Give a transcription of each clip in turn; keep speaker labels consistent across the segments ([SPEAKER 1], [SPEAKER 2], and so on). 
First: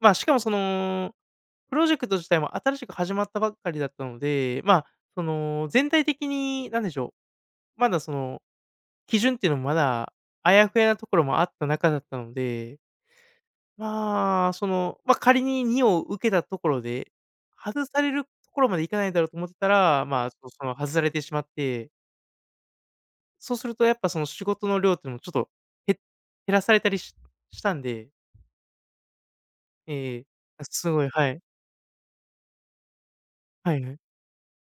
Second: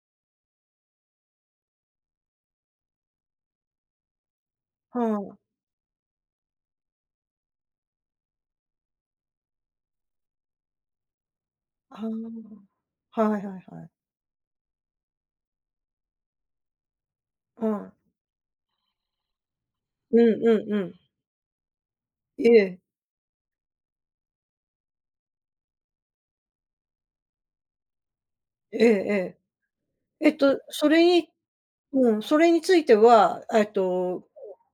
[SPEAKER 1] まあ、しかもその、プロジェクト自体も新しく始まったばっかりだったので、まあ、
[SPEAKER 2] ふ
[SPEAKER 1] そ
[SPEAKER 2] ん。
[SPEAKER 1] の、全体的になんでしょう、まだ、その、基準っていうのもまだ、あやふやところもあった中
[SPEAKER 2] あ
[SPEAKER 1] だったので
[SPEAKER 2] あ、はいはいはい。
[SPEAKER 1] まあ、その、ま、仮に2を受けたところで、
[SPEAKER 2] う
[SPEAKER 1] 外
[SPEAKER 2] ん。
[SPEAKER 1] されるところまでいかないだろうと思ってたら、
[SPEAKER 2] う
[SPEAKER 1] ま
[SPEAKER 2] ん
[SPEAKER 1] あ、そ
[SPEAKER 2] う
[SPEAKER 1] そ
[SPEAKER 2] ん
[SPEAKER 1] の
[SPEAKER 2] う
[SPEAKER 1] 外
[SPEAKER 2] ん。
[SPEAKER 1] されてしまって。
[SPEAKER 2] ええ。
[SPEAKER 1] そうするとやっぱその仕事の量ってのもちょっとへ減らされたりししたんで
[SPEAKER 2] ええええ。
[SPEAKER 1] ええ、
[SPEAKER 2] えっと、
[SPEAKER 1] あ、
[SPEAKER 2] そ
[SPEAKER 1] す
[SPEAKER 2] れ
[SPEAKER 1] ごい
[SPEAKER 2] に
[SPEAKER 1] はい。
[SPEAKER 2] うん、それについては、あ、えっ
[SPEAKER 1] はいはい。
[SPEAKER 2] と、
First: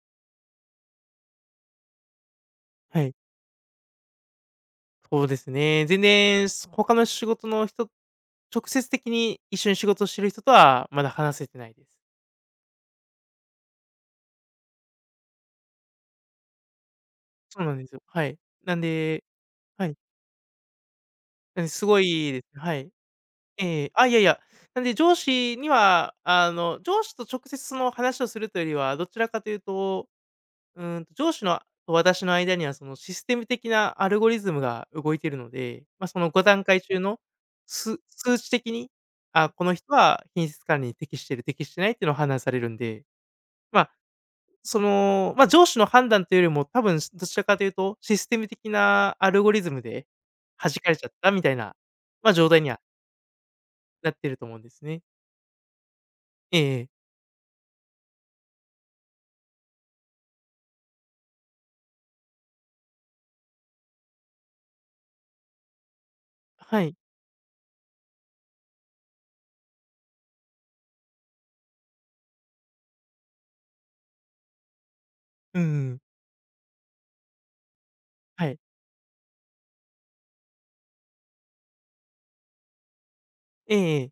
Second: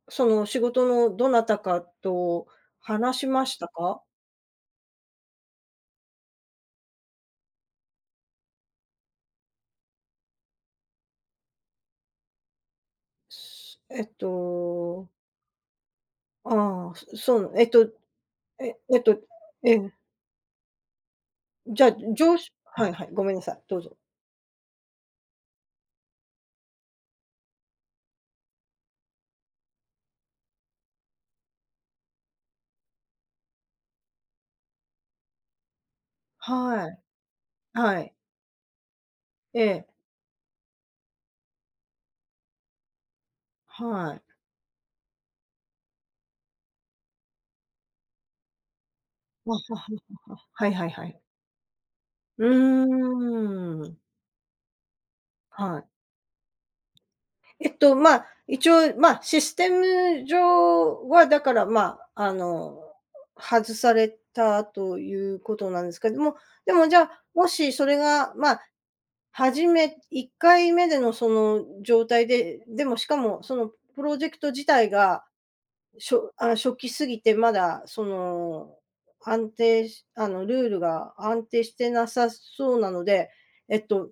[SPEAKER 2] その仕事のどなたかと
[SPEAKER 1] はい。
[SPEAKER 2] 話しましたか？
[SPEAKER 1] そうですね。全然す他の仕事の人直接的に一緒に仕事している人とはまだ話せてないです。
[SPEAKER 2] えっとああ、そそう、
[SPEAKER 1] そ
[SPEAKER 2] え
[SPEAKER 1] う
[SPEAKER 2] っ
[SPEAKER 1] なんで
[SPEAKER 2] と
[SPEAKER 1] すよはい、
[SPEAKER 2] え
[SPEAKER 1] なん
[SPEAKER 2] えっと
[SPEAKER 1] で
[SPEAKER 2] え
[SPEAKER 1] は
[SPEAKER 2] え。
[SPEAKER 1] い。え、
[SPEAKER 2] じ
[SPEAKER 1] す
[SPEAKER 2] ゃ、
[SPEAKER 1] ご
[SPEAKER 2] 上
[SPEAKER 1] い
[SPEAKER 2] 司
[SPEAKER 1] は
[SPEAKER 2] は
[SPEAKER 1] い。
[SPEAKER 2] いはい、ごめんなさい、どう
[SPEAKER 1] ええ
[SPEAKER 2] ぞ。
[SPEAKER 1] あ、いやいや、なんで上司には、あの上司と直接その話をするというよりは、どちらかというと、うん、と、上司の私の間には、そのシステム的なアルゴリズムが動いているので、まあ、その5段階
[SPEAKER 2] は
[SPEAKER 1] 中
[SPEAKER 2] い、
[SPEAKER 1] の、す
[SPEAKER 2] はい。
[SPEAKER 1] 数値的に、あ、この
[SPEAKER 2] ええ
[SPEAKER 1] 人は品質管理に適している、適してないっていうのは判断されるんで、まあ、
[SPEAKER 2] はい。
[SPEAKER 1] その、まあ、上司の判断というよりも、多分しどちらかというとシステム的なアルゴ
[SPEAKER 2] わ、
[SPEAKER 1] リズ
[SPEAKER 2] はは、
[SPEAKER 1] ムで、
[SPEAKER 2] は、は。は
[SPEAKER 1] は
[SPEAKER 2] い
[SPEAKER 1] じ
[SPEAKER 2] は
[SPEAKER 1] か
[SPEAKER 2] い
[SPEAKER 1] れち
[SPEAKER 2] は
[SPEAKER 1] ゃっ
[SPEAKER 2] い。
[SPEAKER 1] たみたいな、まあ
[SPEAKER 2] う
[SPEAKER 1] 状態には
[SPEAKER 2] ーん。
[SPEAKER 1] なってると思うんですね。
[SPEAKER 2] はい。
[SPEAKER 1] ええええ。
[SPEAKER 2] えっと、まあ、一応まあ、システム上はだから、まあ、あの、外されたということなんですけども、で
[SPEAKER 1] は
[SPEAKER 2] も
[SPEAKER 1] い。
[SPEAKER 2] じゃあ、もしそれが、まあ、初め1回目でのその状態で、でもしかもそのプロジェクト自体が、
[SPEAKER 1] うんうんうん。
[SPEAKER 2] しょあ、初期過ぎてまだそ
[SPEAKER 1] はい。
[SPEAKER 2] の安定しあのルールが安定してなさそうなので、
[SPEAKER 1] え
[SPEAKER 2] えっ
[SPEAKER 1] ええ
[SPEAKER 2] と
[SPEAKER 1] え。